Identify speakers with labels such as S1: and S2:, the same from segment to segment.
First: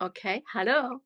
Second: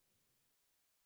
S1: Okay, hallo.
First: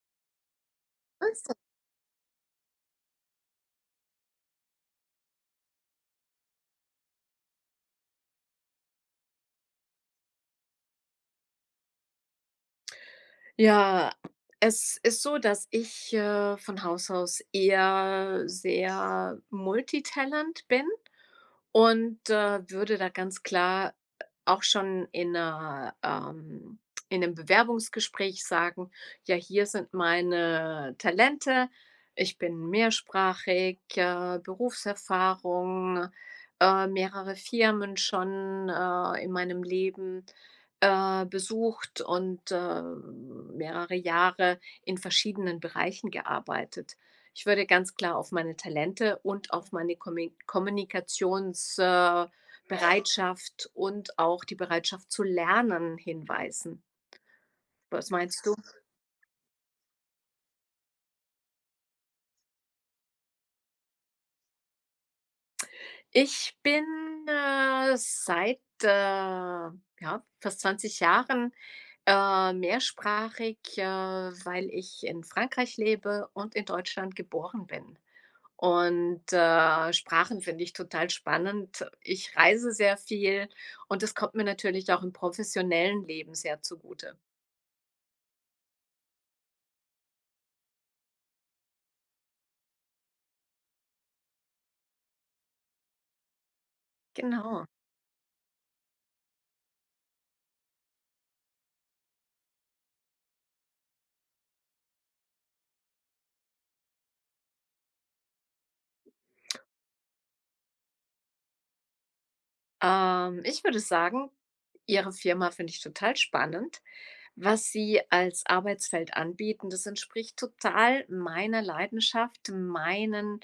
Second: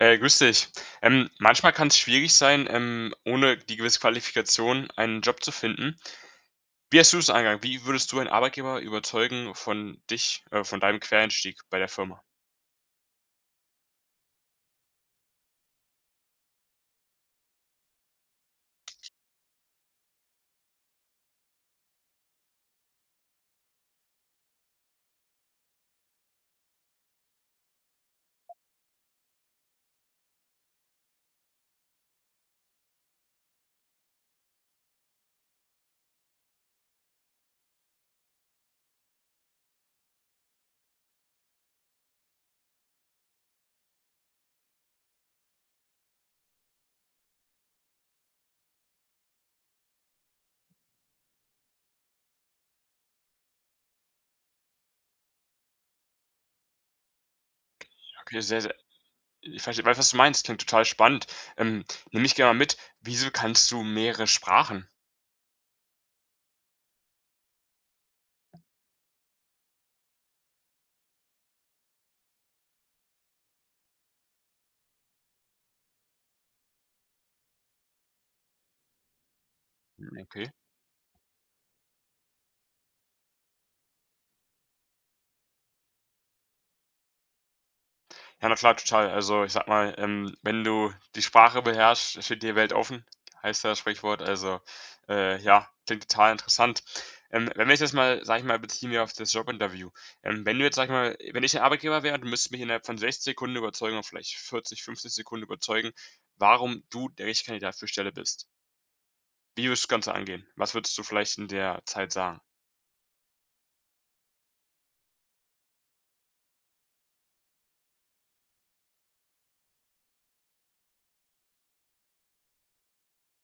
S2: Hey, grüß dich. Ähm,
S1: Grüß dich.
S2: manchmal kann's schwierig sein, ähm, ohne die gewisse Qualifikation einen Job zu finden. Wie hast du das angegangen? Wie würdest du ein Arbeitgeber überzeugen von dich, äh von deinem Quereinstieg bei der Firma?
S1: Ja, es ist so, dass ich, äh, von Haus aus eher sehr multitalent bin und, äh, würde da ganz klar auch schon in 'ner, ähm in 'nem Bewerbungsgespräch sagen: „Ja, hier sind meine Talente, ich bin mehrsprachig, äh, Berufserfahrung, äh, mehrere Firmen schon, äh, in meinem Leben, äh, besucht und, äh, mehrere Jahre in verschiedenen Bereichen gearbeitet.“ Ich würde ganz klar auf meine Talente und auf meine Kommi Kommunikations äh, Bereitschaft und auch die Bereitschaft zu lernen hinweisen. Was
S2: Okay,
S1: meinst du?
S2: sehr, sehr ich verstehe ich weiß was du meinst, klingt total spannend. Ähm, nimm mich gerne mal mit, wieso kannst du mehrere Sprachen?
S1: Ich bin, äh, seit, äh, ja, fast 20 Jahren, ähm, mehrsprachig, äh, weil ich in Frankreich lebe und in Deutschland geboren bin. Und, äh,
S2: Hm,
S1: Sprachen
S2: okay.
S1: finde ich total spannend. Ich reise sehr viel und es kommt mir natürlich auch im professionellen Leben sehr zugute.
S2: Ja, na, klar total. Also, ich sage mal, ähm, wenn du die Sprache beherrscht, steht dir Welt offen, heißt das Sprichwort, also, äh, ja, klingt total interessant. Ähm, wenn
S1: Genau.
S2: wir das mal sage ich mal, beziehen wir auf das Jobinterview. Ähm, wenn du jetzt, sage ich mal wenn ich der Arbeitgeber wäre, du müsstest mich innerhalb von 60 Sekunden überzeugen oder vielleicht 40, 50 Sekunden überzeugen, warum du der richtige Kandidat für die Stelle bist? Wie würdest du das Ganze angehen? Was würdest du vielleicht in der Zeit sagen?
S1: Ähm, ich würde sagen: „Ihre Firma finde ich total spannend, was Sie als Arbeitsfeld anbieten. Das entspricht total meiner Leidenschaft, meinen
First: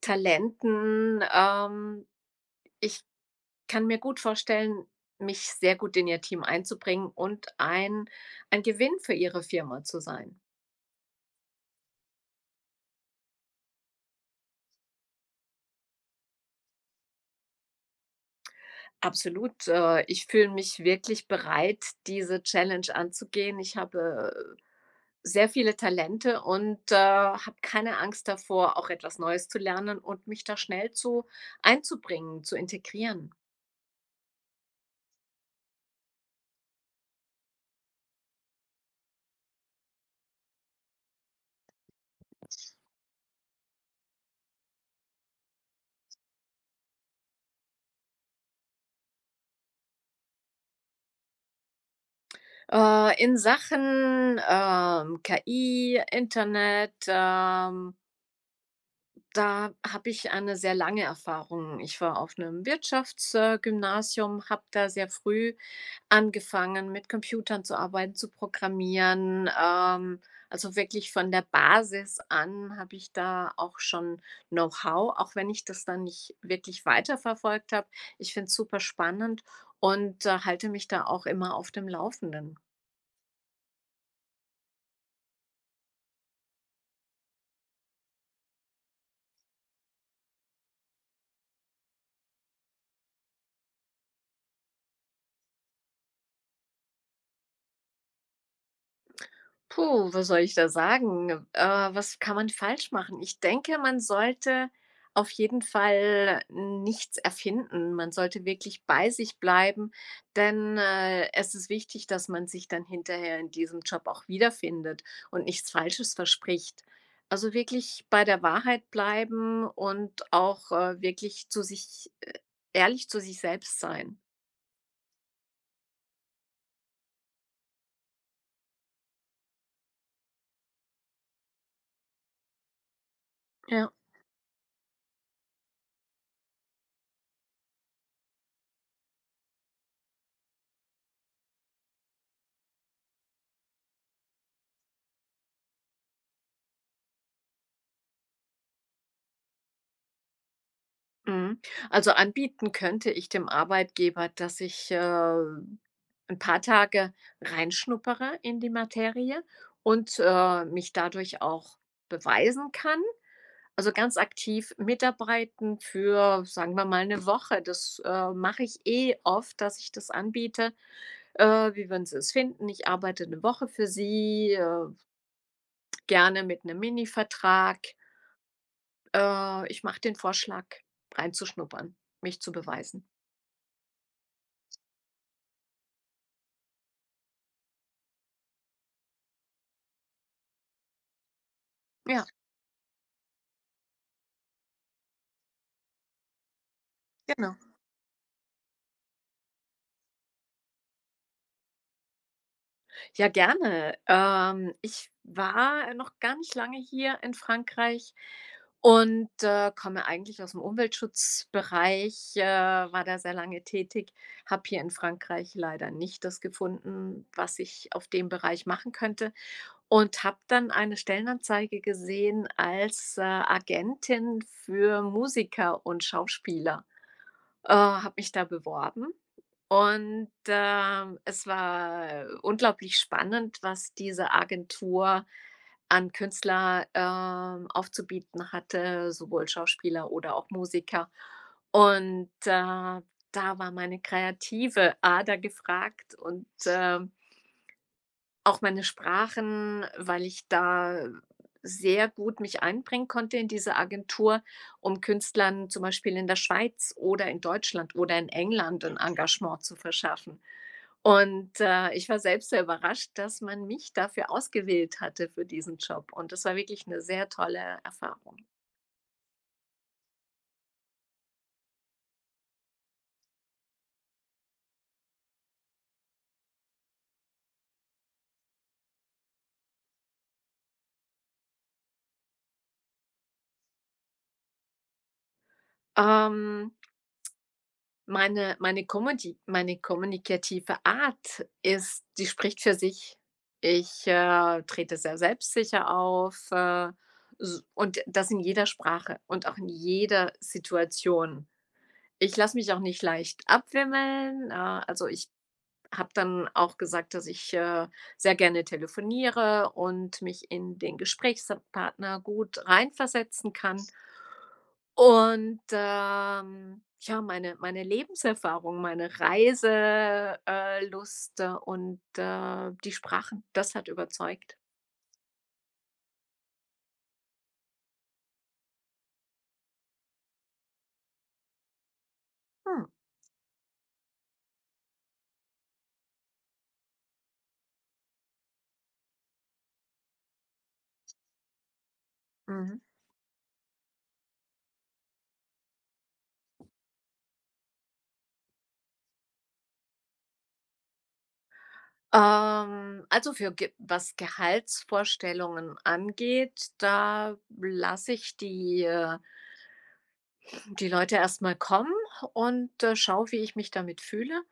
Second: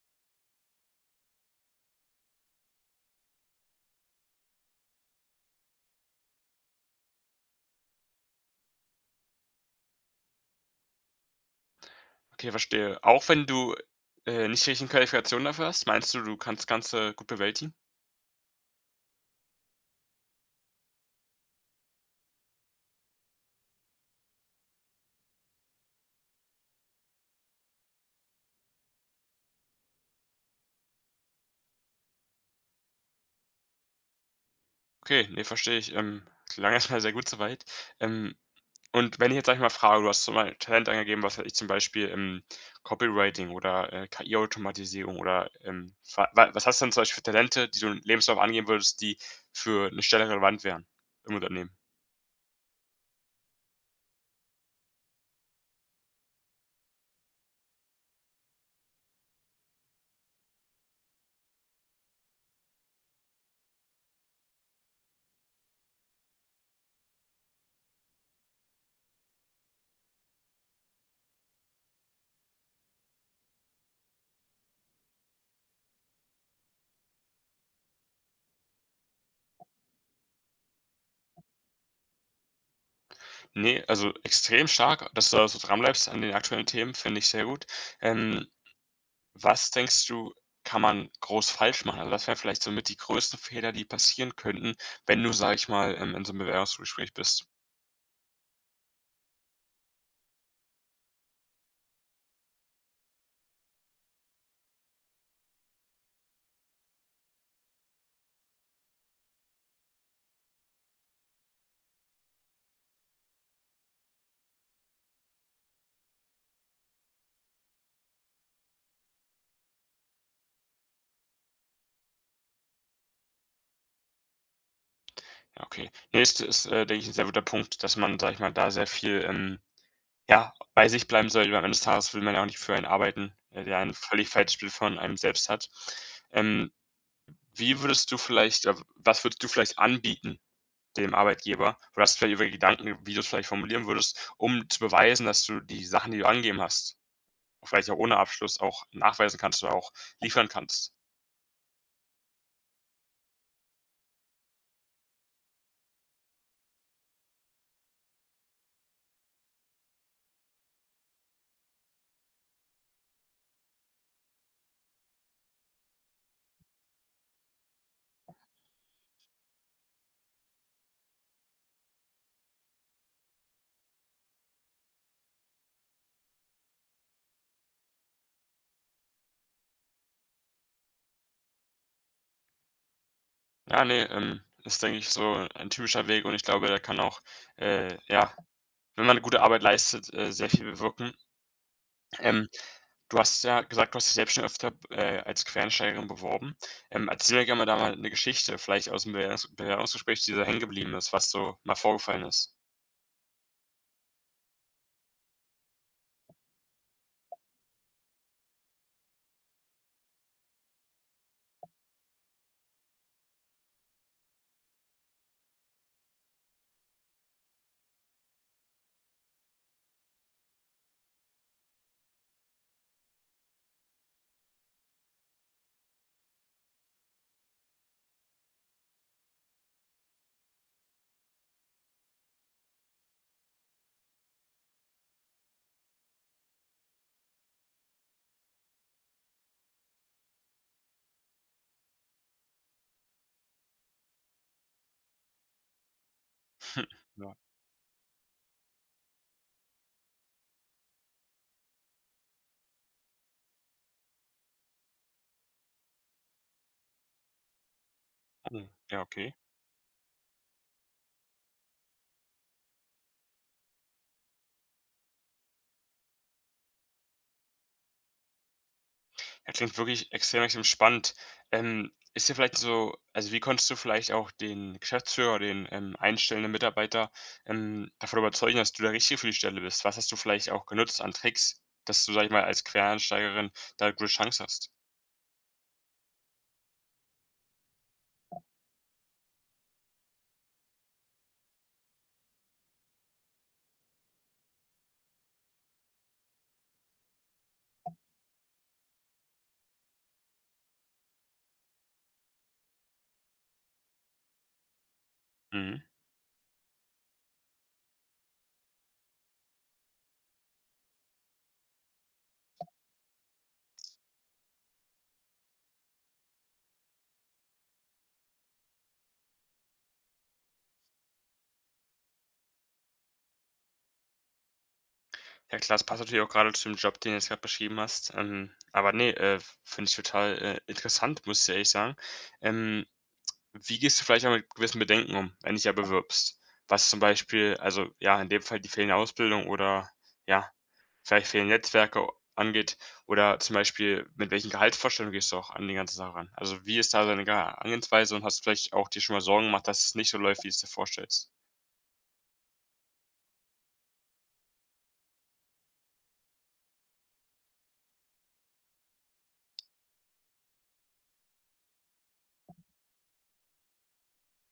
S1: Talenten, ähm. Ich kann mir gut vorstellen, mich sehr gut in Ihr Team einzubringen und ein ein Gewinn für Ihre Firma zu sein.“
S2: Okay, verstehe. Auch wenn du, äh, nicht die richtigen Qualifikationen dafür hast, meinst du, du kannst Ganze gut bewältigen?
S1: Absolut, äh, ich fühle mich wirklich bereit, diese Challenge anzugehen. Ich habe, äh, sehr viele Talente und, äh, habe keine Angst davor, auch etwas Neues zu lernen und mich da schnell zu einzubringen, zu integrieren.
S2: Okay, ne, verstehe ich. Ähm. Klang erstmal sehr gut so weit. Ähm, und wenn ich jetzt, sage ich mal, frage, du hast zum bei Talent angegeben, was weiß ich, zum Beispiel, hm, Copywriting oder, äh, KI-Automatisierung oder, ähm wa wa was hast du denn zum Beispiel für Talente, die du im Lebenslauf angeben würdest, die für 'ne Stelle relevant wären im Unternehmen?
S1: Äh. In Sachen, ähm, KI, Internet, ähm da habe ich eine sehr lange Erfahrung. Ich war auf 'nem Wirtschafts äh, Gymnasium, habe da sehr früh angefangen, mit Computern zu arbeiten, zu programmieren. Ähm, also, wirklich von der Basis an habe ich da auch schon Know-how, auch wenn ich das dann nicht wirklich weiterverfolgt habe. Ich finde es super spannend und halte mich da auch immer auf dem Laufenden.
S2: Ne, also, extrem stark, dass du da so dranbleibst an den aktuellen Themen, finde ich sehr gut. Ähm, was denkst du, kann man groß falsch machen? Also, was wären vielleicht so mit die größten Fehler, die passieren könnten, wenn du, sage ich mal, in in so 'nem Bewerbungsgespräch bist?
S1: Puh, was soll ich da sagen? Äh, was kann man falsch machen? Ich denke, man sollte auf jeden Fall nichts erfinden. Man sollte wirklich bei sich bleiben, denn, äh, es ist wichtig, dass man sich dann hinterher in diesem Job auch wiederfindet und nichts Falsches verspricht. Also, wirklich bei der Wahrheit bleiben und auch, äh, wirklich zu sich ehrlich zu sich selbst sein.
S2: Okay. Ne, ist äh, ist, denke ich, 'n sehr guter Punkt, dass man, sage ich mal, da sehr viel, ähm, ja, bei sich bleiben sollte. Ich meine eines Tages will man ja auch nicht für einen arbeiten, der der
S1: Ja.
S2: ein völlig falsches Bild von einem selbst hat. Ähm, wie würdest du vielleicht oder, was würdest du vielleicht anbieten dem Arbeitgeber? Oder hast du vielleicht irgendwelche Gedanken, wie du es vielleicht formulieren würdest, um zu beweisen, dass du die Sachen, die du angeben hast, vielleicht auch ohne Abschluss auch nachweisen kannst oder auch liefern kannst?
S1: Mhm. Also, anbieten könnte ich dem Arbeitgeber, dass ich, äh, 'n paar Tage reinschnuppere in die Materie und, äh, mich dadurch auch beweisen kann. Also, ganz aktiv mitarbeiten für, sagen wir mal, 'ne Woche. Das, äh, mache ich eh oft, dass ich das anbiete, äh: „Wie würden Sie es finden? Ich arbeite 'ne Woche für Sie, äh“ „gerne mit 'nem Minivertrag.“ Äh, ich mache den Vorschlag reinzuschnuppern, mich zu beweisen.
S2: Ja, ne, ähm, ist denke ich so ein typischer Weg und ich glaube, der kann auch, äh, ja, wenn man 'ne gute Arbeit leistet, äh, sehr viel bewirken.
S1: Ja.
S2: Ähm, du hast ja gesagt, du hast dich selbst schon öfter b äh, als Quereinsteigerin beworben. Ähm, erzähl mir
S1: Genau.
S2: gerne da mal 'ne Geschichte, vielleicht ausm Bewerbungs Bewerbungsgespräch, dir da hängen geblieben ist, was so mal vorgefallen ist.
S1: Ja, gerne. Ähm, ich war noch gar nicht lange hier in Frankreich und, äh, komme eigentlich ausm Umweltschutzbereich, äh, war da sehr lange tätig, habe hier in Frankreich leider nicht das gefunden, was ich auf dem Bereich machen könnte und habe dann eine Stellenanzeige gesehen als, äh, Agentin für Musiker und Schauspieler. Äh, habe mich da beworben und, ähm, es war unglaublich spannend, was diese Agentur an Künstler, ähm, aufzubieten hatte, sowohl Schauspieler oder auch Musiker. Und da da war meine kreative Ader gefragt und, ähm
S2: Ja.
S1: auch meine Sprachen, weil ich da sehr gut mich einbringen konnte in dieser Agentur, um Künstlern zum Beispiel in der Schweiz oder in Deutschland oder in
S2: Hm.
S1: England 'n
S2: Ja, okay.
S1: Engagement zu verschaffen. Und, äh, ich war selbst sehr überrascht, dass man mich dafür ausgewählt hatte für diesen Job. Und das war wirklich 'ne sehr tolle Erfahrung.
S2: Äh, klingt wirklich extrem, extrem spannend. Ähm, ist dir vielleicht so also, wie konntest du vielleicht auch den Geschäftsführer oder den, ähm, einstellenden Mitarbeiter, ähm, davon überzeugen, dass du der Richtige für die Stelle bist? Was hast du vielleicht auch genutzt an Tricks, dass du sage ich mal, als Quereinsteigerin da 'ne gute Chance hast?
S1: Ähm meine meine kommuti meine kommunikative Art ist die spricht für sich. Ich, äh, trete sehr selbstsicher auf, äh, s und das in jeder Sprache und auch in jeder Situation. Ich lasse mich auch nicht leicht abwimmeln, äh, also, ich
S2: Mhm.
S1: habe dann auch gesagt, dass ich, äh, sehr gerne telefoniere und mich in den Gesprächspartner gut reinversetzen kann. Und, ähm, ja, meine meine Lebenserfahrung, meine Reise äh -lust und, äh, die Sprachen, das hat überzeugt.
S2: Ja klasse, passt natürlich auch gerade zu dem Job, den du jetzt gerade beschrieben hast. Ähm, aber ne, äh, finde ich total, äh, interessant, muss ich ehrlich sagen. Ähm,
S1: Hm.
S2: wie gehst du vielleicht auch mit gewissen Bedenken um, wenn du dich ja bewirbst? Was zum Beispiel also, ja, in dem Fall die fehlende Ausbildung oder, ja, vielleicht fehlen Netzwerke angeht
S1: Mhm.
S2: oder zum Beispiel mit welchen Gehaltsvorstellungen gehst du auch an die ganze Sache ran? Also, wie ist da deine Geha Herangehensweise und hast vielleicht auch dir schon mal Sorgen gemacht, dass es nicht so läuft, wie du es dir vorstellst?
S1: Ähm. Also für g was Gehaltsvorstellungen angeht, da lasse ich die, äh die Leute erst mal kommen und, äh, schaue, wie ich mich damit fühle.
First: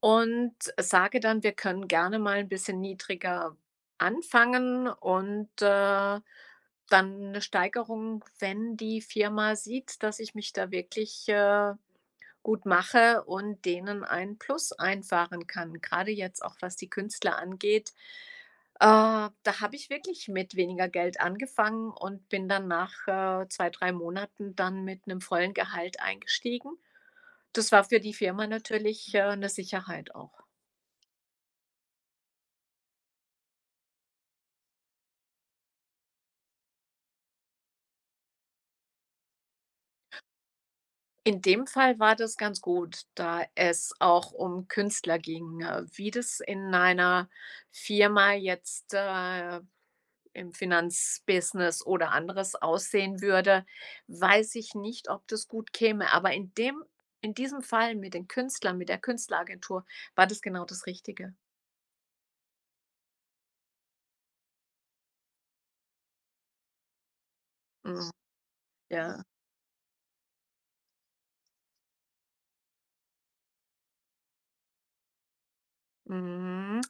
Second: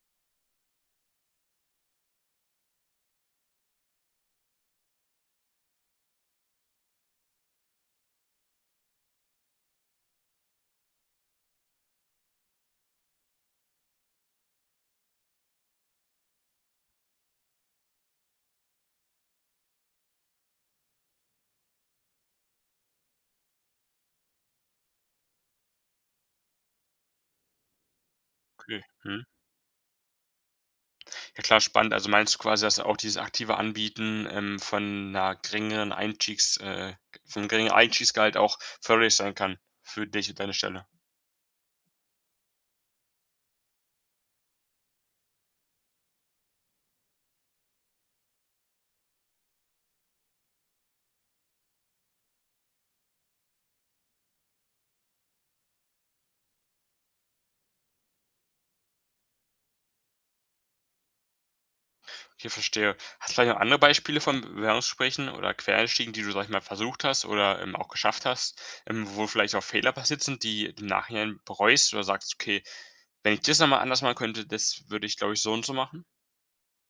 S1: Und sage dann, wir können gerne mal 'n bisschen niedriger anfangen und, äh, dann 'ne Steigerung, wenn die Firma sieht, dass ich mich da wirklich, äh, gut mache und denen ein Plus einfahren kann, grade jetzt auch, was die Künstler angeht. Äh, da habe ich wirklich mit weniger Geld angefangen und bin dann nach, äh, 2, 3 Monaten dann mit 'nem vollen Gehalt eingestiegen. Das war für die Firma
S2: Okay.
S1: natürlich,
S2: Mhm.
S1: äh, 'ne Sicherheit auch.
S2: Ja, klar spannend. Also, meinst du quasi, dass auch dieses aktive Anbieten, ähm, von 'ner geringeren Einstiegs, äh vom geringeren Einstiegsgehalt auch förderlich sein kann? Für dich und deine Stelle.
S1: In dem Fall war das ganz gut, da es auch um Künstler ging. Äh, wie das in einer Firma jetzt, äh, im Finanzbusiness oder anderes aussehen würde, weiß ich nicht, ob das gut käme. Aber in dem in diesem Fall mit den Künstlern, mit der Künstleragentur war das genau das Richtige.
S2: Okay, verstehe. Hast du vielleicht noch andere Beispiele von Bewerbungsgesprächen oder Quereinstiegen, die du sage ich mal versucht hast oder, ähm, auch
S1: Hm.
S2: geschafft hast, ähm,
S1: Ja.
S2: wo vielleicht auch Fehler passiert sind, die im Nachhinein bereust oder sagst: „Okay, wenn ich das noch mal anders machen könnte, das würde ich, glaube ich, so und so machen.“?
S1: Mhm,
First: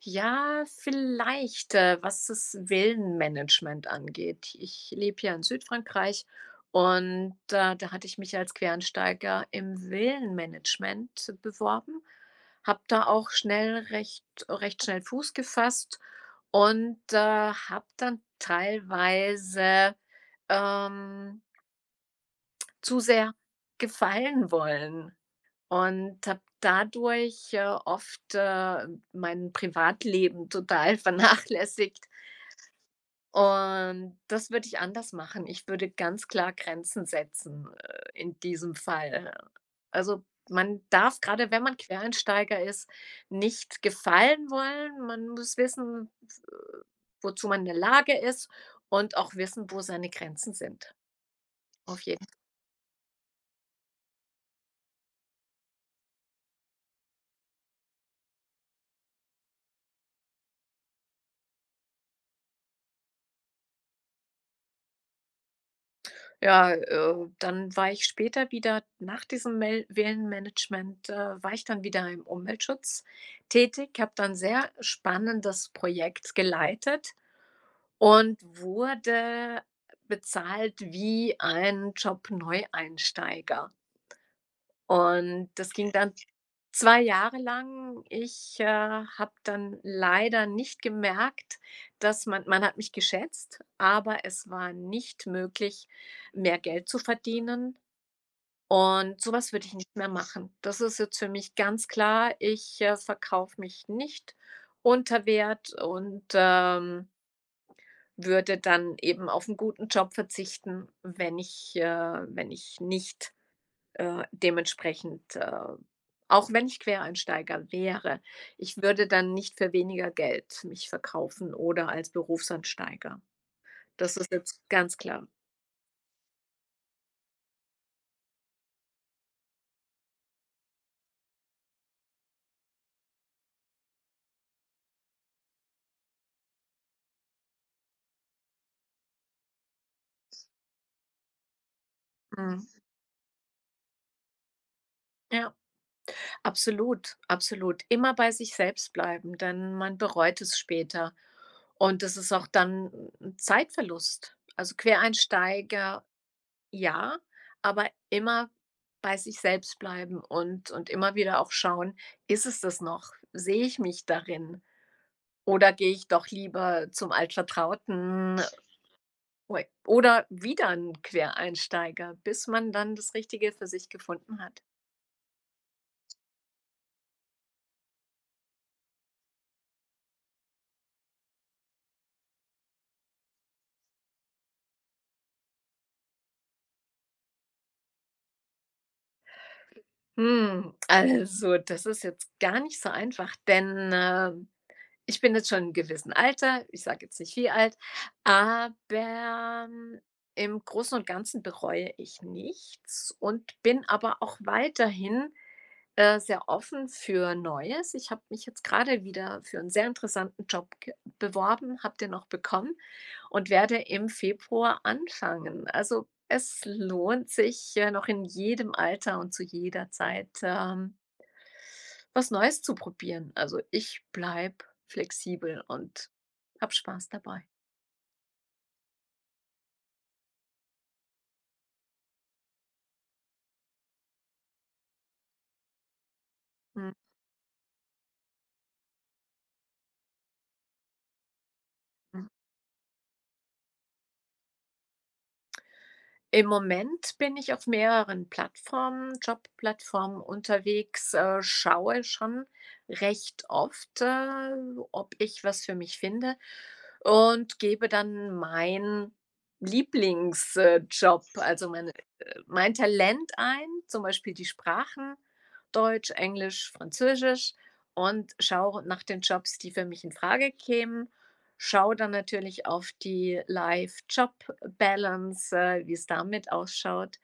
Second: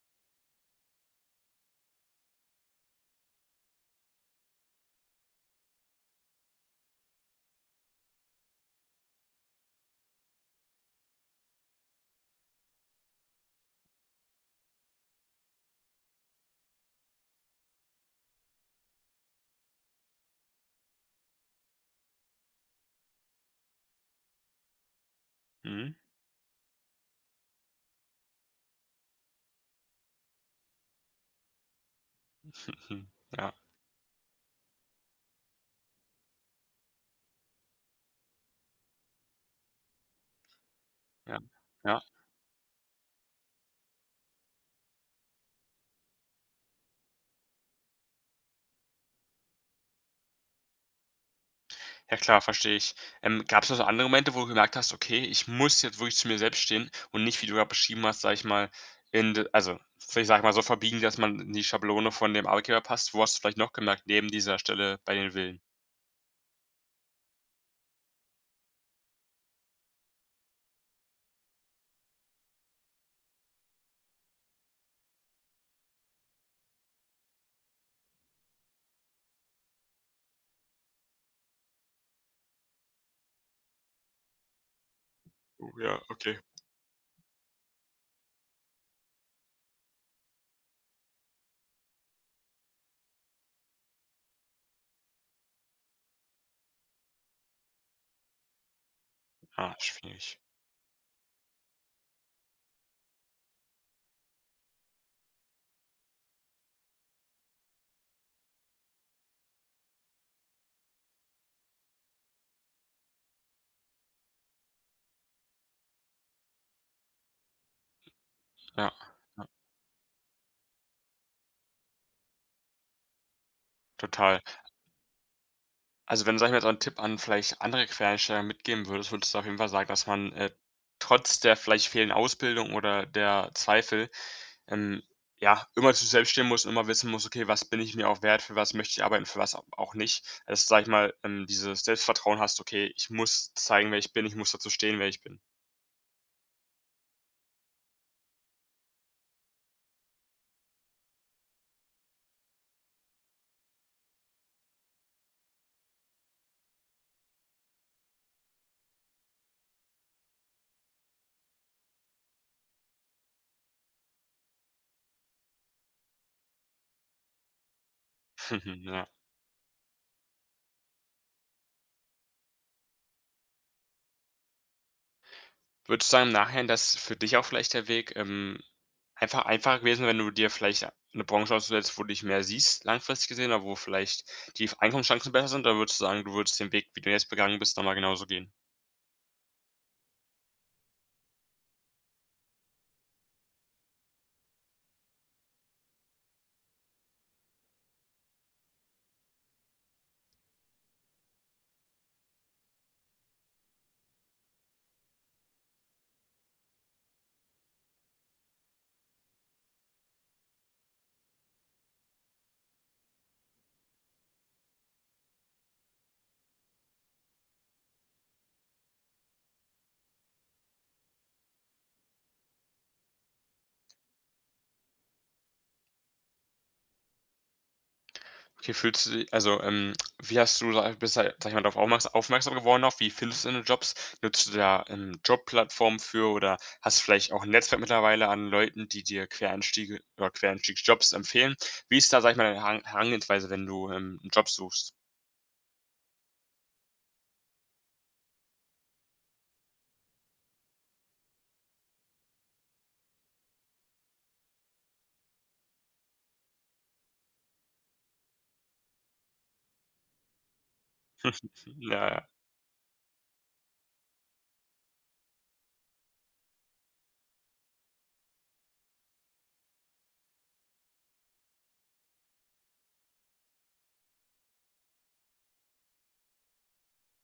S1: ja vielleicht, äh, was das Villenmanagement angeht. Ich lebe ja in Südfrankreich und da da hatte ich mich als Quereinsteiger im Villenmanagement beworben, habe da auch schnell recht recht schnell Fuß gefasst und, äh, habe dann teilweise ,ähm zu sehr gefallen wollen
S2: Mhm.
S1: und habe dadurch, äh, oft, äh, mein Privatleben total vernachlässigt.
S2: Ja.
S1: Und das würde ich anders machen. Ich würde ganz klar Grenzen setzen, äh, in diesem Fall. Also, man darf
S2: Ja.
S1: gerade, wenn man
S2: Ja.
S1: Quereinsteiger ist, nicht gefallen wollen. Man muss wissen, äh, wozu man in der Lage ist und auch wissen, wo seine Grenzen sind. Auf
S2: Ja
S1: jeden
S2: klar, verstehe ich. Ähm, gab es noch so andere Momente, wo du gemerkt hast: „Okay, ich muss jetzt wirklich zu mir selbst stehen.“ Und nicht, wie du grade beschrieben hast, sage ich mal, in also, vielleicht sage ich mal so verbiegen, dass man in die Schablone von dem Arbeitgeber passt. Wo hast du vielleicht noch gemerkt neben dieser Stelle bei den Villen?
S1: Ja, äh, dann war ich später wieder nach diesem Mill Villenmanagement, äh, war ich dann wieder im Umweltschutz tätig, habe da 'n sehr spannendes Projekt geleitet und wurde bezahlt wie ein Job-Neueinsteiger. Und das
S2: Oh
S1: ging
S2: ja,
S1: dann
S2: okay.
S1: 2 Jahre lang. Ich, äh, habe dann leider nicht gemerkt, dass man man hat mich geschätzt, aber es war nicht möglich, mehr Geld zu verdienen und so was würde ich
S2: Ah,
S1: nicht mehr
S2: schwierig.
S1: machen. Das ist jetzt für mich ganz klar, ich, äh, verkaufe mich nicht unter Wert und, ähm würde dann eben auf 'n guten Job verzichten, wenn ich, äh wenn ich nicht, äh, dementsprechend, äh auch wenn ich Quereinsteiger wäre. Ich
S2: Ja.
S1: würde dann
S2: Ja.
S1: nicht für weniger Geld mich verkaufen oder als Berufseinsteiger. Das ist
S2: Total.
S1: jetzt ganz klar.
S2: Also, wenn sage ich mal so 'n Tipp an, vielleicht andere Quereinsteiger, mitgeben würdest, würdest du auf jeden Fall sagen, dass man, äh, trotz der vielleicht fehlenden Ausbildung oder der Zweifel, ähm, ja, immer zu selbst stehen muss und immer wissen muss: „Okay, was bin ich mir auch wert? Für was möchte ich arbeiten? Für was au auch nicht?“ Also, sage ich mal, ähm, dieses Selbstvertrauen
S1: Mhm.
S2: hast: „Okay, ich muss zeigen, wer ich bin. Ich muss dazu stehen, wer ich bin.“
S1: Ja. Absolut, absolut. Immer bei sich selbst bleiben, denn man bereut es später. Und das ist auch dann 'n Zeitverlust. Also, Quereinsteiger, ja, aber immer bei sich selbst bleiben und und immer wieder auch schauen, ist es das noch? Sehe ich mich darin? Oder gehe ich doch lieber zum Altvertrauten?
S2: Ja.
S1: Oder wieder 'n Quereinsteiger, bis man dann das Richtige für sich gefunden hat.
S2: Würdest du sagen, im Nachhinein, dass für dich auch vielleicht der Weg, ähm, einfach einfacher gewesen wäre, wenn du dir vielleicht 'ne Branche ausgesucht hättest wo du dich mehr siehst, langfristig gesehen oder wo vielleicht die Einkommenschancen besser sind? Oder würdest du sagen, du würdest den Weg, wie du jetzt begangen bist, noch mal genauso gehen?
S1: Hm. Also, das ist jetzt gar nicht so einfach, denn, äh, ich bin jetzt schon in 'nem gewissem Alter, ich sage jetzt nicht wie alt, aber, hm, im Großen und Ganzen bereue ich nichts und bin aber auch weiterhin, äh, sehr offen für Neues. Ich habe mich jetzt gerade wieder für 'n sehr interessanten Job ge beworben, habe den auch bekommen und werde im Februar anfangen. Also, es lohnt sich, äh, noch in jedem Alter und zu jeder Zeit, ähm was Neues zu probieren. Also, ich bleibe flexibel und habe Spaß dabei.
S2: Wie fühlst du di also, ähm, wie hast du da bist du ja, sage ich mal, drauf aufmerk aufmerksam geworden auf? Wie findest du deine Jobs? Nutzt du da 'n Jobplattform für oder
S1: Mhm.
S2: hast du vielleicht auch 'n Netzwerk mittlerweile an Leuten, die dir Quereinstiege oder Quereinstiegjobs empfehlen? Wie ist da,
S1: Mhm.
S2: sage ich mal, deine Heran Herangehensweise, wenn du, ähm, 'n Job suchst?
S1: Im Moment bin ich auf mehreren Plattformen Jobplattformen unterwegs, äh, schaue schon recht oft, äh, ob ich was für mich finde und gebe dann meinen Lieblings äh, Job, also, mein
S2: Ja, ja.
S1: mein Talent ein, zum Beispiel die Sprachen, Deutsch, Englisch, Französisch, und schaue nach den Jobs, die für mich infrage kämen, schaue dann natürlich auf die Life-Job-Balance, äh, wie's da mit ausschaut.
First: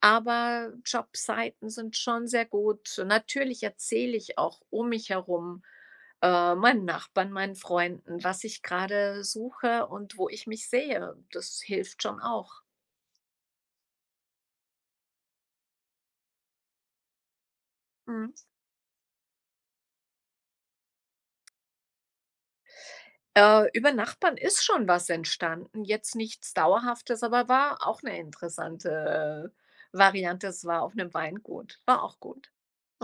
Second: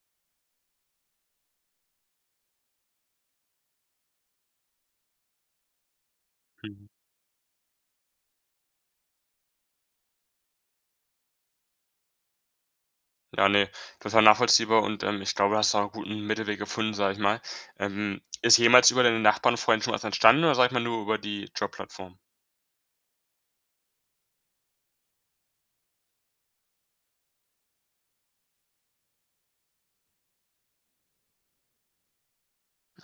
S1: Aber Jobseiten sind schon sehr gut. Natürlich erzähle ich auch um mich herum, äh, meinen
S2: Mhm.
S1: Nachbarn, meinen Freunden, was ich gerade suche und wo ich mich sehe. Das hilft schon auch.
S2: Ja, ne. Das ja nachvollziehbar und, ähm, ich glaube, du hast da auch 'n guten Mittelweg gefunden, sage ich mal. Ähm,
S1: Mhm.
S2: ist jemals über deine Nachbarn, Freunden schon was entstanden oder, sage ich mal, nur über die Jobplattform?
S1: Äh, über Nachbarn ist schon was entstanden, jetzt nichts Dauerhaftes, aber war auch 'ne interessante Variante. Es war auf 'nem Weingut, war auch gut,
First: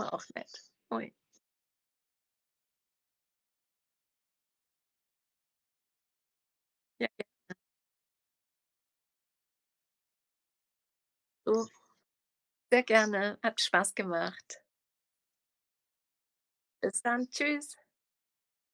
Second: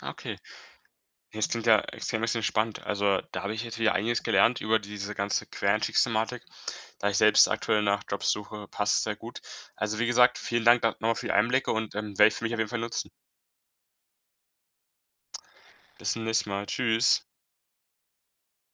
S2: Ah,
S1: auch
S2: okay.
S1: nett. Ui.
S2: Das klingt ja extrem extrem spannend. Also, da habe ich jetzt wieder einiges gelernt über diese ganze Quereinstiegsthematik,
S1: Ja,
S2: da ich
S1: ja,
S2: selbst
S1: ja.
S2: aktuell nach Jobs suche, passt es sehr gut. Also, wie gesagt, vielen Dank da noch mal für die
S1: Oh.
S2: Einblicke und, ähm, werde ich für mich auf jeden Fall
S1: Sehr
S2: nutzen.
S1: gerne, hat Spaß gemacht.
S2: Bis zum nächsten Mal.
S1: Bis
S2: Tschüss.
S1: dann, tschüss.